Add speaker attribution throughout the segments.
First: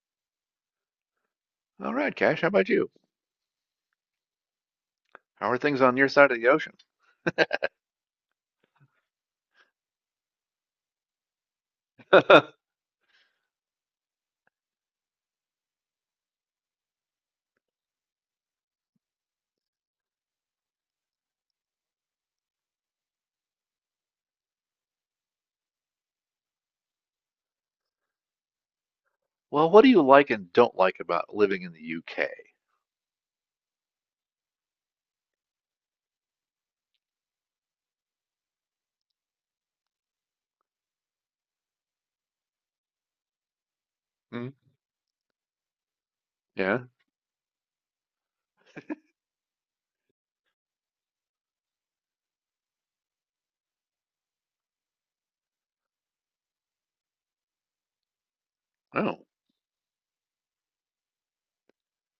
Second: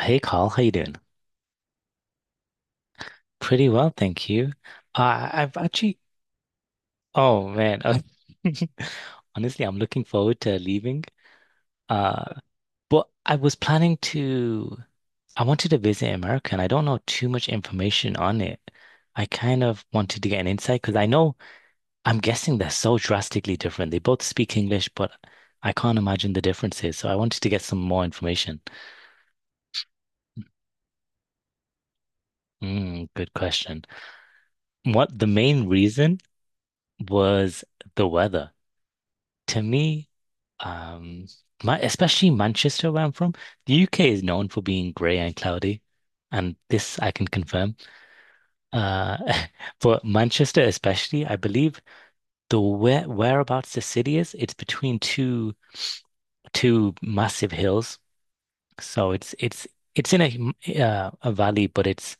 Speaker 1: Hey Carl, how you doing?
Speaker 2: All right, Cash, how about you?
Speaker 1: Pretty well, thank you.
Speaker 2: How
Speaker 1: I've
Speaker 2: are things on
Speaker 1: actually,
Speaker 2: your side of the ocean?
Speaker 1: oh man, honestly, I'm looking forward to leaving. Uh, but I was I wanted to visit America, and I don't know too much information on it. I kind of wanted to get an insight because I know I'm guessing they're so drastically different. They both speak English, but I can't imagine the differences. So I wanted to get some more information.
Speaker 2: Well, what do you like and don't like about living in the UK?
Speaker 1: Mm, good question. What the main reason was the weather. To me, um, my especially Manchester, where I'm from, the UK is
Speaker 2: Hmm?
Speaker 1: known for being grey and cloudy, and
Speaker 2: Yeah.
Speaker 1: this I can confirm. Uh, but Manchester, especially, I believe the whereabouts the city is, it's between two massive hills, so
Speaker 2: Oh.
Speaker 1: it's in a valley, but it's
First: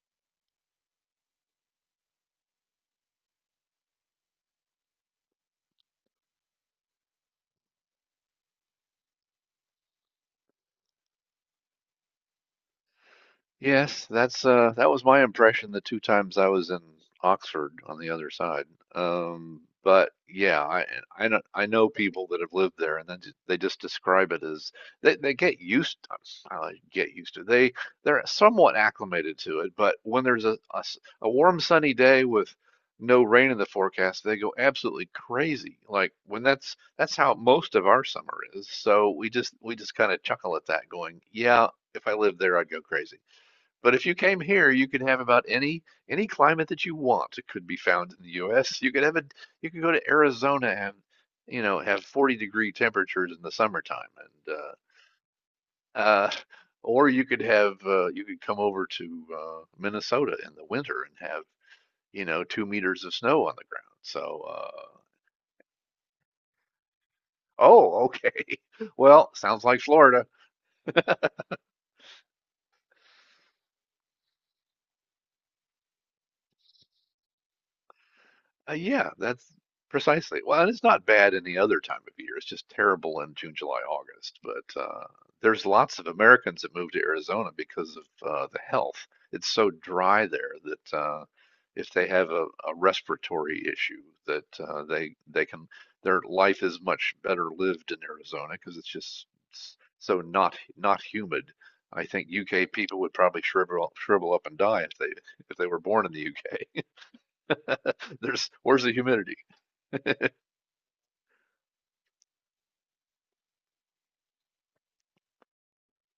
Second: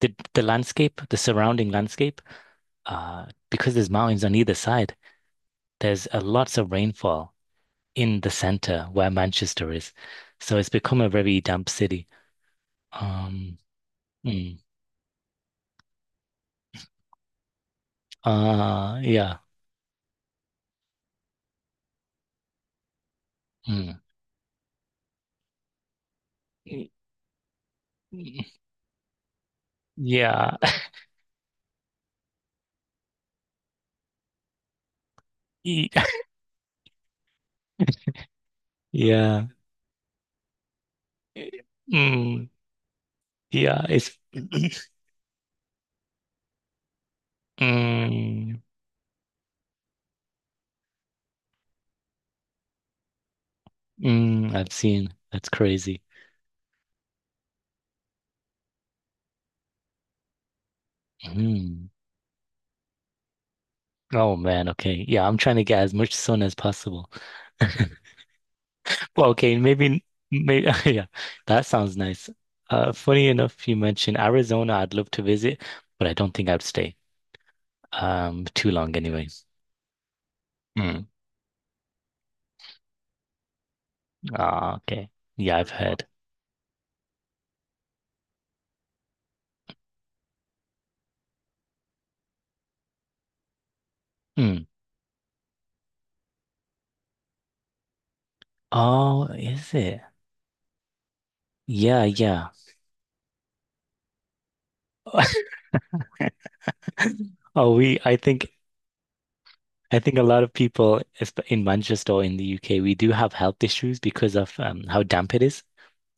Speaker 1: the landscape, the surrounding landscape, because there's mountains on either side. There's lots of rainfall in the center where Manchester is. So it's become a very damp city. Um,
Speaker 2: Yes, that's
Speaker 1: mm,
Speaker 2: uh that was my impression the two times I was in Oxford on the other side.
Speaker 1: yeah.
Speaker 2: But yeah, I know I know people that have lived there and then they just
Speaker 1: Mm,
Speaker 2: describe it as they
Speaker 1: y-
Speaker 2: get used to they they're
Speaker 1: y-
Speaker 2: somewhat acclimated to it, but when there's
Speaker 1: yeah.
Speaker 2: a a warm sunny day with no rain in the forecast, they go absolutely crazy.
Speaker 1: y-
Speaker 2: Like when that's how most of our summer is. So
Speaker 1: Yeah.
Speaker 2: we just kind of chuckle at that going, yeah, if I lived
Speaker 1: Mm,
Speaker 2: there, I'd go crazy.
Speaker 1: yeah.
Speaker 2: But if you came here, you could have about any climate that you want. It could be found in the
Speaker 1: Mm,
Speaker 2: U.S. You could have a you could go to Arizona and, you know, have 40-degree temperatures in the summertime,
Speaker 1: mm,
Speaker 2: and
Speaker 1: I've seen. That's crazy.
Speaker 2: uh, or you could have you could come over to Minnesota in the winter and have,
Speaker 1: Mm.
Speaker 2: you know, two meters of snow on the ground.
Speaker 1: Oh man, okay. Yeah, I'm trying to get as much sun as possible.
Speaker 2: Oh, okay,
Speaker 1: Well,
Speaker 2: well,
Speaker 1: okay,
Speaker 2: sounds like
Speaker 1: maybe,
Speaker 2: Florida.
Speaker 1: maybe, yeah, that sounds nice. Funny enough, you mentioned Arizona. I'd love to visit, but I don't think I'd stay. Too long
Speaker 2: Yeah,
Speaker 1: anyway.
Speaker 2: that's precisely. Well, and it's
Speaker 1: Mm.
Speaker 2: not bad any other time of year. It's just terrible in June, July, August.
Speaker 1: Ah,
Speaker 2: But
Speaker 1: okay. Yeah,
Speaker 2: There's
Speaker 1: I've
Speaker 2: lots
Speaker 1: heard.
Speaker 2: of Americans that move to Arizona because of the health. It's so dry there that if they have a respiratory issue, that
Speaker 1: Mm.
Speaker 2: they can their life is much better lived in Arizona because it's
Speaker 1: Oh,
Speaker 2: just
Speaker 1: is it?
Speaker 2: so not not humid.
Speaker 1: Yeah,
Speaker 2: I think
Speaker 1: yeah.
Speaker 2: UK people would probably shrivel up and die if they were born in the UK.
Speaker 1: Oh, we, I think,
Speaker 2: There's where's the humidity?
Speaker 1: I think a lot of people in Manchester or in the UK, we do have health issues because of how damp it is.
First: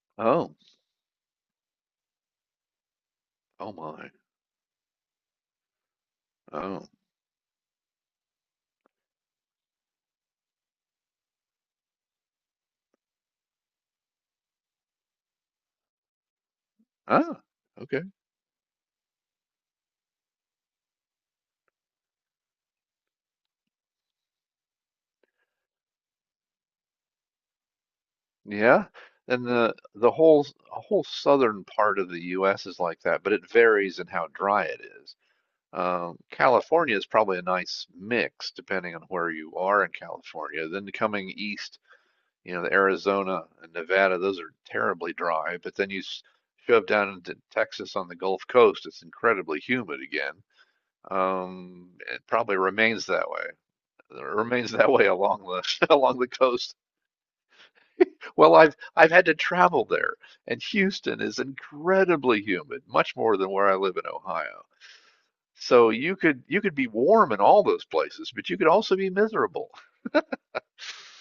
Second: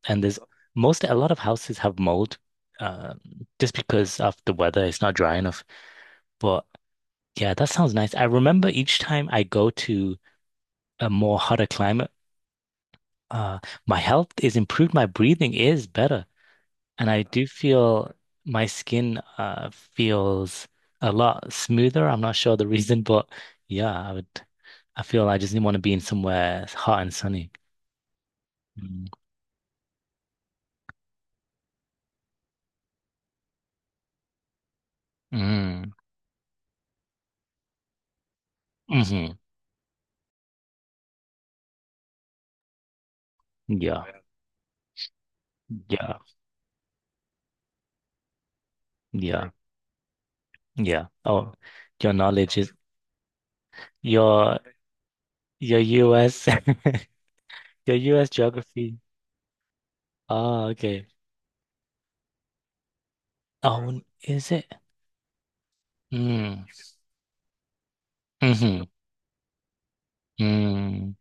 Speaker 1: And there's
Speaker 2: Oh,
Speaker 1: a lot of houses have mold, um,
Speaker 2: oh
Speaker 1: just
Speaker 2: my.
Speaker 1: because of the weather. It's not dry enough. But
Speaker 2: Oh,
Speaker 1: yeah, that sounds nice. I remember each time I go to a more hotter climate, uh, my health is improved. My breathing is better. And I
Speaker 2: ah,
Speaker 1: do
Speaker 2: okay,
Speaker 1: feel my skin feels a lot smoother. I'm not sure the reason, but yeah, I would. I feel like I just didn't want to be in somewhere hot and sunny.
Speaker 2: yeah.
Speaker 1: Mm.
Speaker 2: And the whole southern part of the U.S. is like that, but it varies in how dry it is.
Speaker 1: Mm.
Speaker 2: California is probably a nice mix depending on
Speaker 1: Hmm.
Speaker 2: where you are in California. Then coming east, you know, the Arizona and
Speaker 1: Yeah,
Speaker 2: Nevada, those are terribly dry. But then you
Speaker 1: yeah,
Speaker 2: shove down into Texas on the Gulf Coast, it's
Speaker 1: yeah, sure,
Speaker 2: incredibly humid again.
Speaker 1: yeah. Oh, your
Speaker 2: It probably
Speaker 1: knowledge is
Speaker 2: remains that way. It
Speaker 1: your
Speaker 2: remains that way along
Speaker 1: your
Speaker 2: the along the
Speaker 1: US,
Speaker 2: coast.
Speaker 1: your US
Speaker 2: Well,
Speaker 1: geography.
Speaker 2: I've had to travel there, and
Speaker 1: Oh, okay.
Speaker 2: Houston is incredibly humid, much more than where I
Speaker 1: Oh,
Speaker 2: live
Speaker 1: right.
Speaker 2: in
Speaker 1: Is
Speaker 2: Ohio.
Speaker 1: it?
Speaker 2: So you could
Speaker 1: Mm.
Speaker 2: be warm in all those places, but you could
Speaker 1: Hmm.
Speaker 2: also be miserable,
Speaker 1: Mm.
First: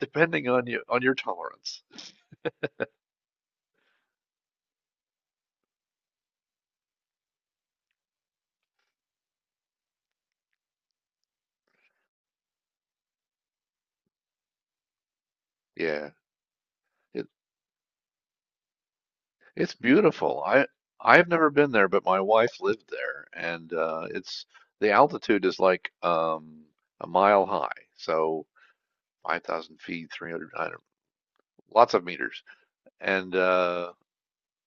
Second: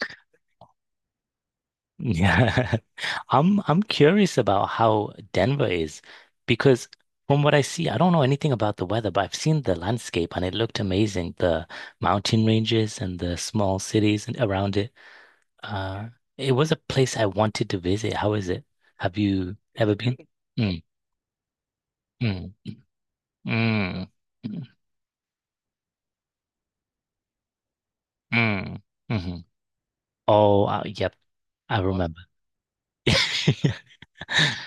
Speaker 2: depending on your tolerance.
Speaker 1: Yeah. I'm curious about how Denver is because from what I see, I don't know anything about the weather, but I've seen the landscape and it looked amazing. The mountain ranges and the small cities and around it. Uh,
Speaker 2: Yeah,
Speaker 1: it was a place I
Speaker 2: it
Speaker 1: wanted to visit. How is it? Have you
Speaker 2: it's
Speaker 1: ever been?
Speaker 2: beautiful.
Speaker 1: Mm,
Speaker 2: I've never been there, but my
Speaker 1: mm,
Speaker 2: wife lived there, and
Speaker 1: mm,
Speaker 2: it's
Speaker 1: mm,
Speaker 2: the altitude is like, a mile high, so
Speaker 1: mm, mhm.
Speaker 2: 5,000 feet, 300.
Speaker 1: Oh, yep. I
Speaker 2: Lots of
Speaker 1: remember.
Speaker 2: meters. And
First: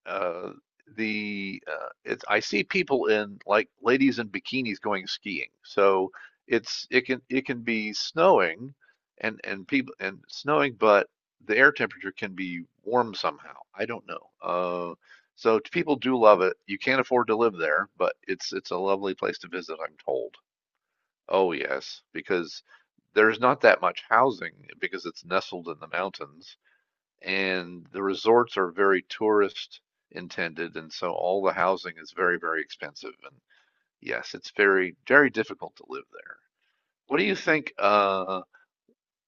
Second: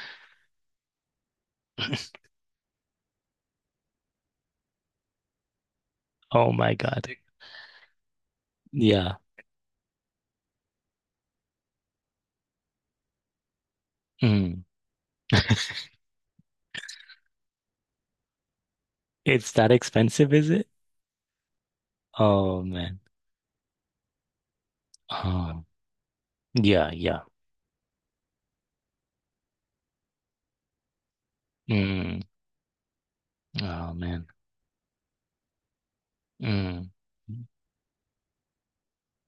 Speaker 2: uh the It's, I see people, in like ladies in bikinis going skiing, so
Speaker 1: Oh my
Speaker 2: it
Speaker 1: God.
Speaker 2: can, be snowing
Speaker 1: Yeah.
Speaker 2: and people and snowing, but the air temperature can be warm somehow. I don't know,
Speaker 1: Mm.
Speaker 2: so people do love it. You can't afford to live there, but it's a lovely place to
Speaker 1: It's that
Speaker 2: visit, I'm
Speaker 1: expensive,
Speaker 2: told.
Speaker 1: is it?
Speaker 2: Oh, yes,
Speaker 1: Oh
Speaker 2: because
Speaker 1: man.
Speaker 2: there's not that much housing because it's
Speaker 1: Oh
Speaker 2: nestled in the mountains,
Speaker 1: yeah, yeah.
Speaker 2: and the resorts are very tourist intended, and so all the housing is
Speaker 1: Mm.
Speaker 2: very, very expensive. And
Speaker 1: Oh man.
Speaker 2: yes, it's very, very difficult to live there.
Speaker 1: Mm.
Speaker 2: What do you think,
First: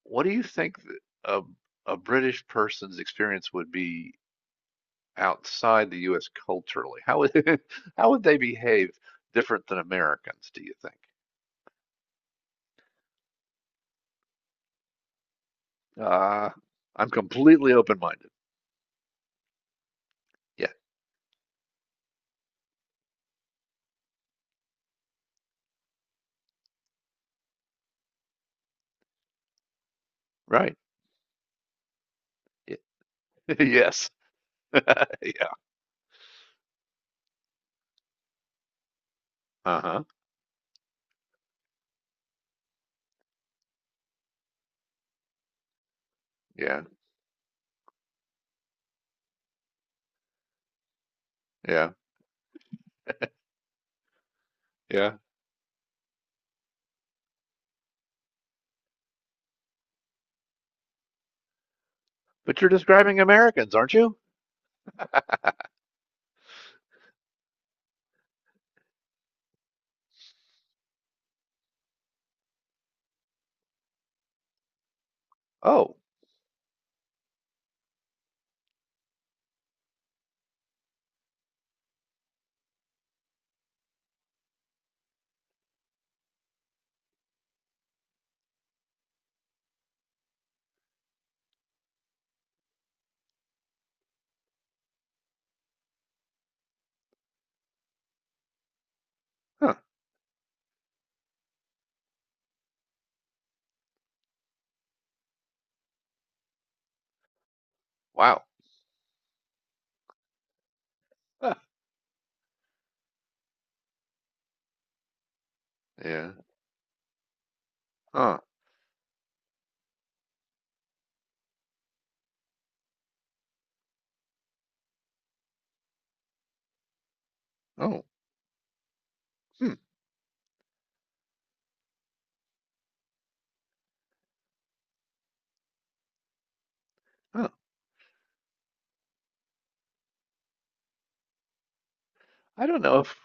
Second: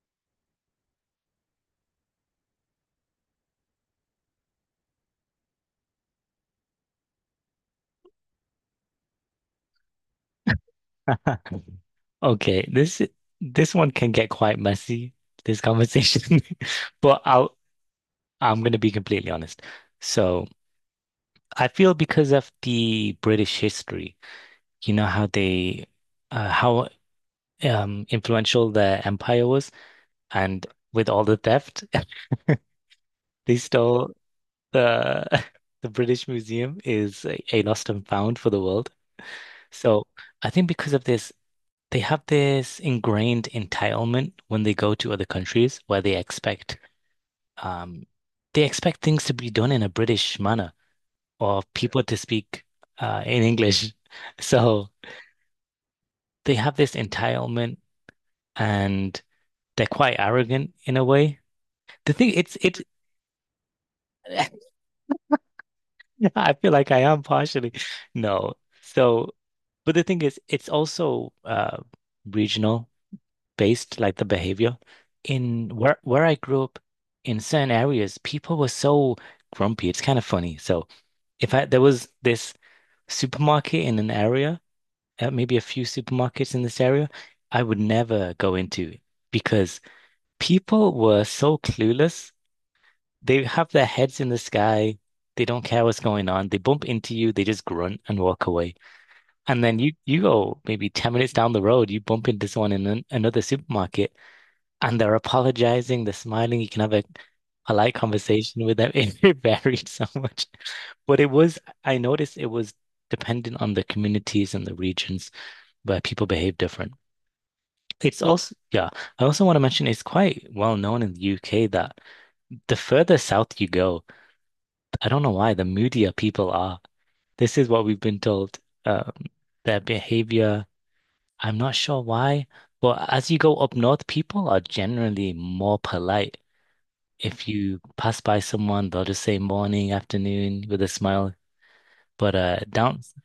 Speaker 2: what do you think th- a, a British person's experience would be outside the US culturally? How would how would they behave different than Americans, do you think?
Speaker 1: Okay, this one can get quite messy, this conversation.
Speaker 2: uh I'm
Speaker 1: But I'll
Speaker 2: completely open-minded.
Speaker 1: I'm gonna be completely honest. So
Speaker 2: Yeah,
Speaker 1: I feel because of the British history, you know how they how influential their empire was, and
Speaker 2: right,
Speaker 1: with all the theft,
Speaker 2: yeah.
Speaker 1: they
Speaker 2: Yes,
Speaker 1: stole the,
Speaker 2: yeah,
Speaker 1: the British Museum is a lost and found for the world.
Speaker 2: uh-huh,
Speaker 1: So I think because of this, they have this ingrained entitlement when they go to other countries where they expect
Speaker 2: yeah,
Speaker 1: um, things to be done in a British manner or, yeah,
Speaker 2: yeah,
Speaker 1: people to speak in English. So
Speaker 2: yeah.
Speaker 1: they have this entitlement and they're quite arrogant in a way. The thing, it's,
Speaker 2: But you're
Speaker 1: it.
Speaker 2: describing Americans, aren't you?
Speaker 1: I feel like I am partially no. So but the thing is it's also regional, based like the behavior. In
Speaker 2: Oh,
Speaker 1: where I grew up, in certain areas, people were so grumpy. It's kind of funny. So if I there was this supermarket in an area, maybe a few supermarkets in this area, I would never go into because people were so clueless. They have their heads in the sky. They don't care what's going on. They bump into you, they just grunt and walk away. And
Speaker 2: huh.
Speaker 1: then you go maybe 10 minutes down the road, you bump into someone in another supermarket and they're apologizing, they're smiling. You can have a polite
Speaker 2: Wow.
Speaker 1: conversation with them. It varied so much. But it
Speaker 2: Huh.
Speaker 1: was, I noticed it was dependent on the communities and the regions where people
Speaker 2: Yeah.
Speaker 1: behave different. It's
Speaker 2: Huh.
Speaker 1: also, yeah, I also want to mention it's quite well known in the UK that the further south you go, I don't know why, the moodier people are. This is what we've
Speaker 2: Oh.
Speaker 1: been told. Um,
Speaker 2: Hmm.
Speaker 1: their behavior, I'm not sure why, but as you go up north, people are generally more polite. If
Speaker 2: Huh.
Speaker 1: you pass by someone, they'll just say morning, afternoon with a smile. But
Speaker 2: I don't know
Speaker 1: down,
Speaker 2: if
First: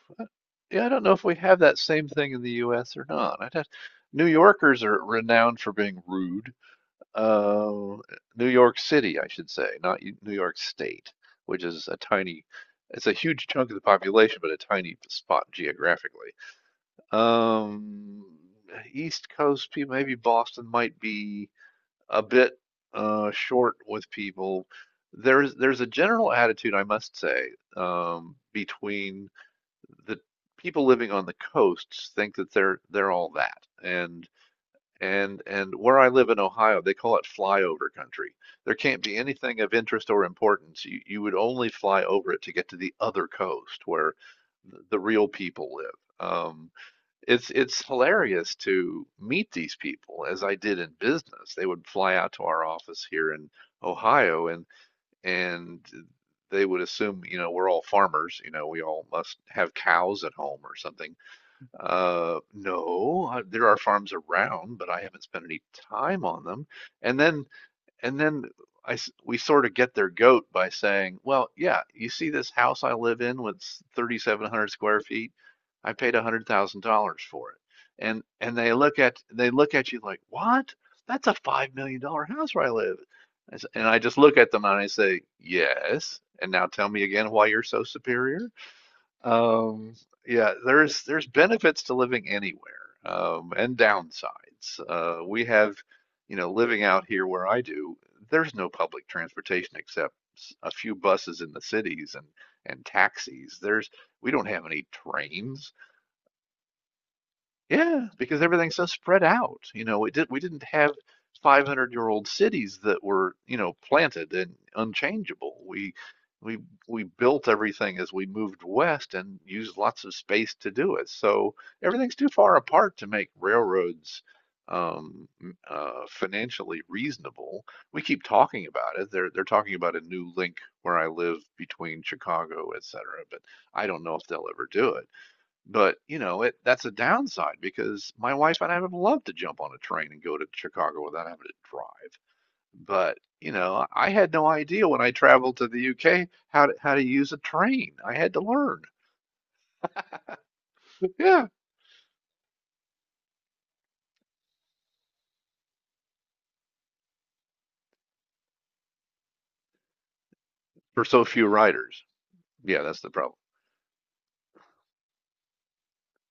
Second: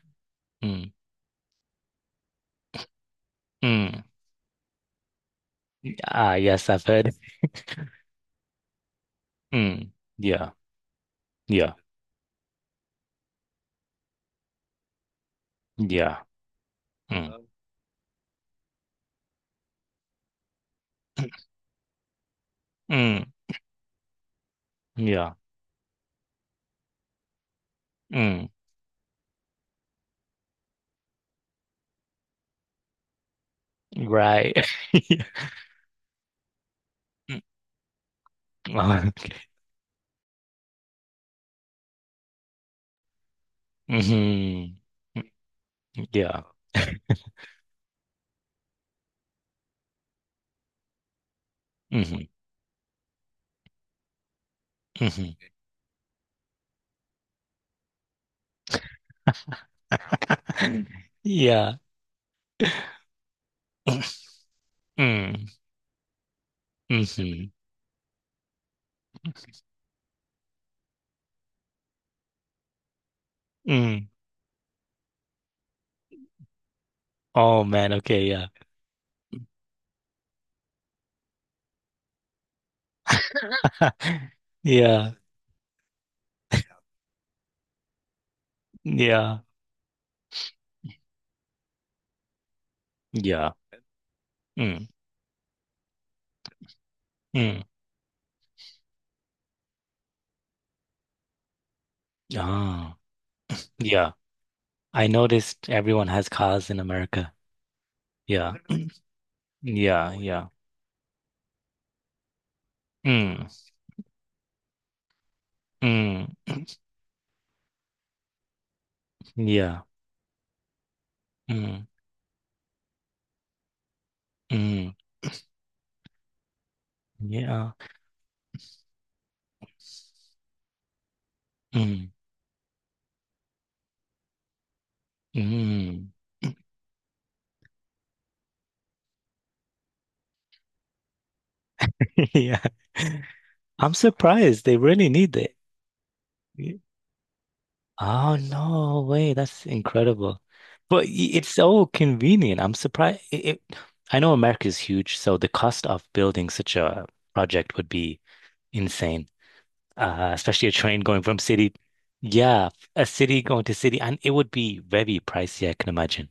Speaker 2: Yeah, I
Speaker 1: mm,
Speaker 2: don't know if we have that same thing in the U.S. or not.
Speaker 1: mm.
Speaker 2: New Yorkers are renowned for being
Speaker 1: Ah
Speaker 2: rude.
Speaker 1: yes, I've heard.
Speaker 2: Uh, New York City, I should say,
Speaker 1: Mm,
Speaker 2: not New
Speaker 1: yeah,
Speaker 2: York State, which
Speaker 1: yeah,
Speaker 2: is it's a huge chunk of the population, but a tiny spot
Speaker 1: yeah.
Speaker 2: geographically.
Speaker 1: Mm,
Speaker 2: Um, East Coast people, maybe Boston might be a bit
Speaker 1: mm,
Speaker 2: uh, short with people.
Speaker 1: yeah.
Speaker 2: There's a general attitude, I must say,
Speaker 1: Mm,
Speaker 2: between the people living on the coasts think that they're all that. And
Speaker 1: right.
Speaker 2: and where I live in Ohio, they call it flyover country. There
Speaker 1: Mm,
Speaker 2: can't be anything of interest or importance. You would only fly over it to get to the other coast where
Speaker 1: mhm,
Speaker 2: the real people
Speaker 1: mm,
Speaker 2: live.
Speaker 1: yeah.
Speaker 2: Um, it's hilarious to meet these people as I did in business. They would fly
Speaker 1: Mhm,
Speaker 2: out to our office here in Ohio
Speaker 1: mhm.
Speaker 2: and they would assume, you know, we're all farmers, you know, we all must have cows at home or something.
Speaker 1: Yeah.
Speaker 2: No, there are farms around, but I haven't spent
Speaker 1: Mm,
Speaker 2: any time on them. And then
Speaker 1: mhm,
Speaker 2: and then I We sort of get their goat by saying, well, yeah, you see this house I live in with
Speaker 1: mm.
Speaker 2: 3,700 square feet? I paid $100,000 for it.
Speaker 1: Oh man,
Speaker 2: And
Speaker 1: okay, yeah.
Speaker 2: they look at you like, what? That's a $5 million house where I live. And I just look at them and I
Speaker 1: Yeah.
Speaker 2: say, yes. And now tell me again why you're so superior.
Speaker 1: Yeah.
Speaker 2: Um, yeah, there's benefits to living anywhere,
Speaker 1: Yeah.
Speaker 2: and downsides.
Speaker 1: Mm,
Speaker 2: We have, you know, living out here where I
Speaker 1: mm.
Speaker 2: do, there's no public transportation except a few buses in the cities and
Speaker 1: Ah,
Speaker 2: taxis. There's
Speaker 1: yeah.
Speaker 2: We don't have any
Speaker 1: I noticed
Speaker 2: trains.
Speaker 1: everyone has cars in America.
Speaker 2: Yeah, because
Speaker 1: Yeah.
Speaker 2: everything's so spread out.
Speaker 1: Yeah.
Speaker 2: We
Speaker 1: Yeah.
Speaker 2: didn't have 500-year-old cities that were,
Speaker 1: Mm.
Speaker 2: you know, planted and unchangeable.
Speaker 1: Mm.
Speaker 2: We we built everything as we moved west and used
Speaker 1: Yeah.
Speaker 2: lots of space to do it. So
Speaker 1: Mm.
Speaker 2: everything's too far apart to make railroads,
Speaker 1: Mm.
Speaker 2: financially reasonable.
Speaker 1: Yeah.
Speaker 2: We keep talking about it. They're talking about a new link where I live between
Speaker 1: Mm.
Speaker 2: Chicago, et cetera, but I don't know if they'll ever do it. But
Speaker 1: Mm.
Speaker 2: you know, it that's a downside because my wife and I would love to jump on a train and go to Chicago without having to drive.
Speaker 1: Yeah.
Speaker 2: But you know,
Speaker 1: I'm
Speaker 2: I had no
Speaker 1: surprised they
Speaker 2: idea when
Speaker 1: really
Speaker 2: I
Speaker 1: need it.
Speaker 2: traveled to the UK
Speaker 1: Y-
Speaker 2: how to use a train. I had
Speaker 1: Oh
Speaker 2: to learn.
Speaker 1: no way, that's incredible.
Speaker 2: Yeah,
Speaker 1: It's so convenient. I'm surprised, I know America is huge, so the cost of building such a project would be insane. Especially a train
Speaker 2: for
Speaker 1: going
Speaker 2: so
Speaker 1: from
Speaker 2: few
Speaker 1: city.
Speaker 2: riders.
Speaker 1: Yeah,
Speaker 2: Yeah, that's
Speaker 1: a
Speaker 2: the problem.
Speaker 1: city going to city, and it would be very pricey, I can imagine.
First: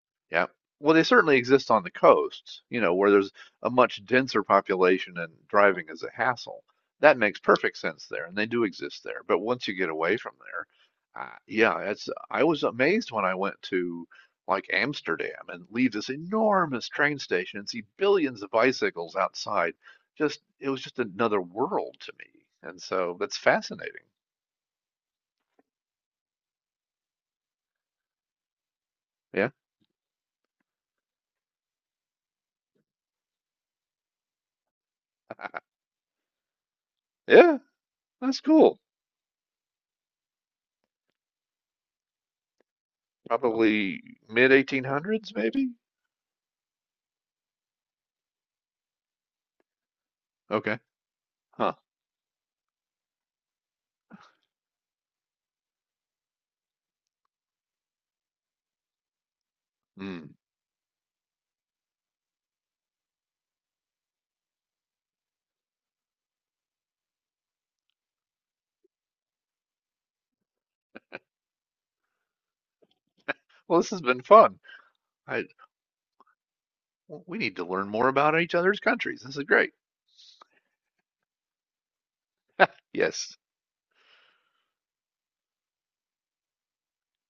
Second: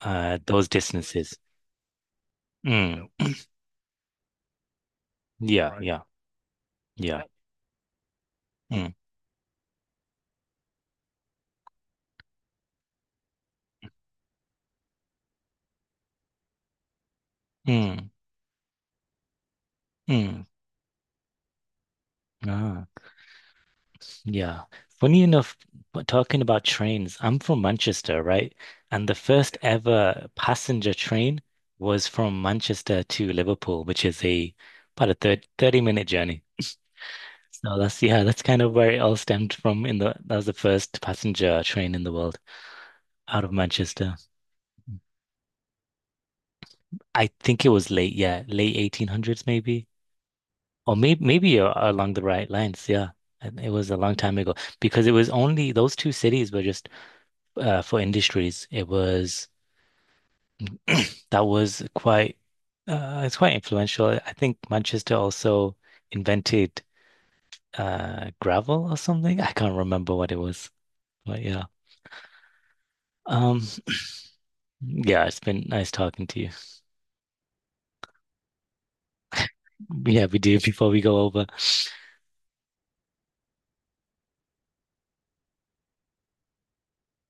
Speaker 2: Yeah.
Speaker 1: Those
Speaker 2: Well, they certainly
Speaker 1: distances.
Speaker 2: exist on the coasts, you know,
Speaker 1: Mm,
Speaker 2: where there's a much denser population and
Speaker 1: yeah, right,
Speaker 2: driving
Speaker 1: yeah,
Speaker 2: is a hassle. That
Speaker 1: yeah.
Speaker 2: makes perfect sense there, and they do
Speaker 1: Mm,
Speaker 2: exist there. But once you get away from there, yeah, it's, I was amazed when I went to like Amsterdam and leave this enormous train station and see
Speaker 1: mm,
Speaker 2: billions of bicycles outside. Just,
Speaker 1: mm.
Speaker 2: it was just another world to me. And
Speaker 1: Ah,
Speaker 2: so that's fascinating.
Speaker 1: yeah. Funny enough, but talking about trains, I'm from Manchester, right? And the
Speaker 2: Yeah.
Speaker 1: first ever passenger train was from Manchester to Liverpool, which is a about a thirty thirty minute journey.
Speaker 2: Yeah,
Speaker 1: So that's yeah,
Speaker 2: that's
Speaker 1: that's kind of
Speaker 2: cool.
Speaker 1: where it all stemmed from in the that was the first passenger train in the world out of Manchester.
Speaker 2: Probably mid 1800s, maybe?
Speaker 1: I think it was late, yeah, late 1800s maybe.
Speaker 2: Okay.
Speaker 1: Or maybe
Speaker 2: Huh.
Speaker 1: along the right lines, yeah. And it was a long time ago because it was only those two cities were just for industries. It was
Speaker 2: Mm.
Speaker 1: that was quite, it's quite influential. I think Manchester also invented gravel or something. I can't remember what it was, but yeah. um.
Speaker 2: Well, this has been fun.
Speaker 1: Yeah, it's
Speaker 2: I
Speaker 1: been nice talking to you.
Speaker 2: We need to learn more about each other's countries. This is great.
Speaker 1: Yeah, we do. Before we go over,
Speaker 2: Yes.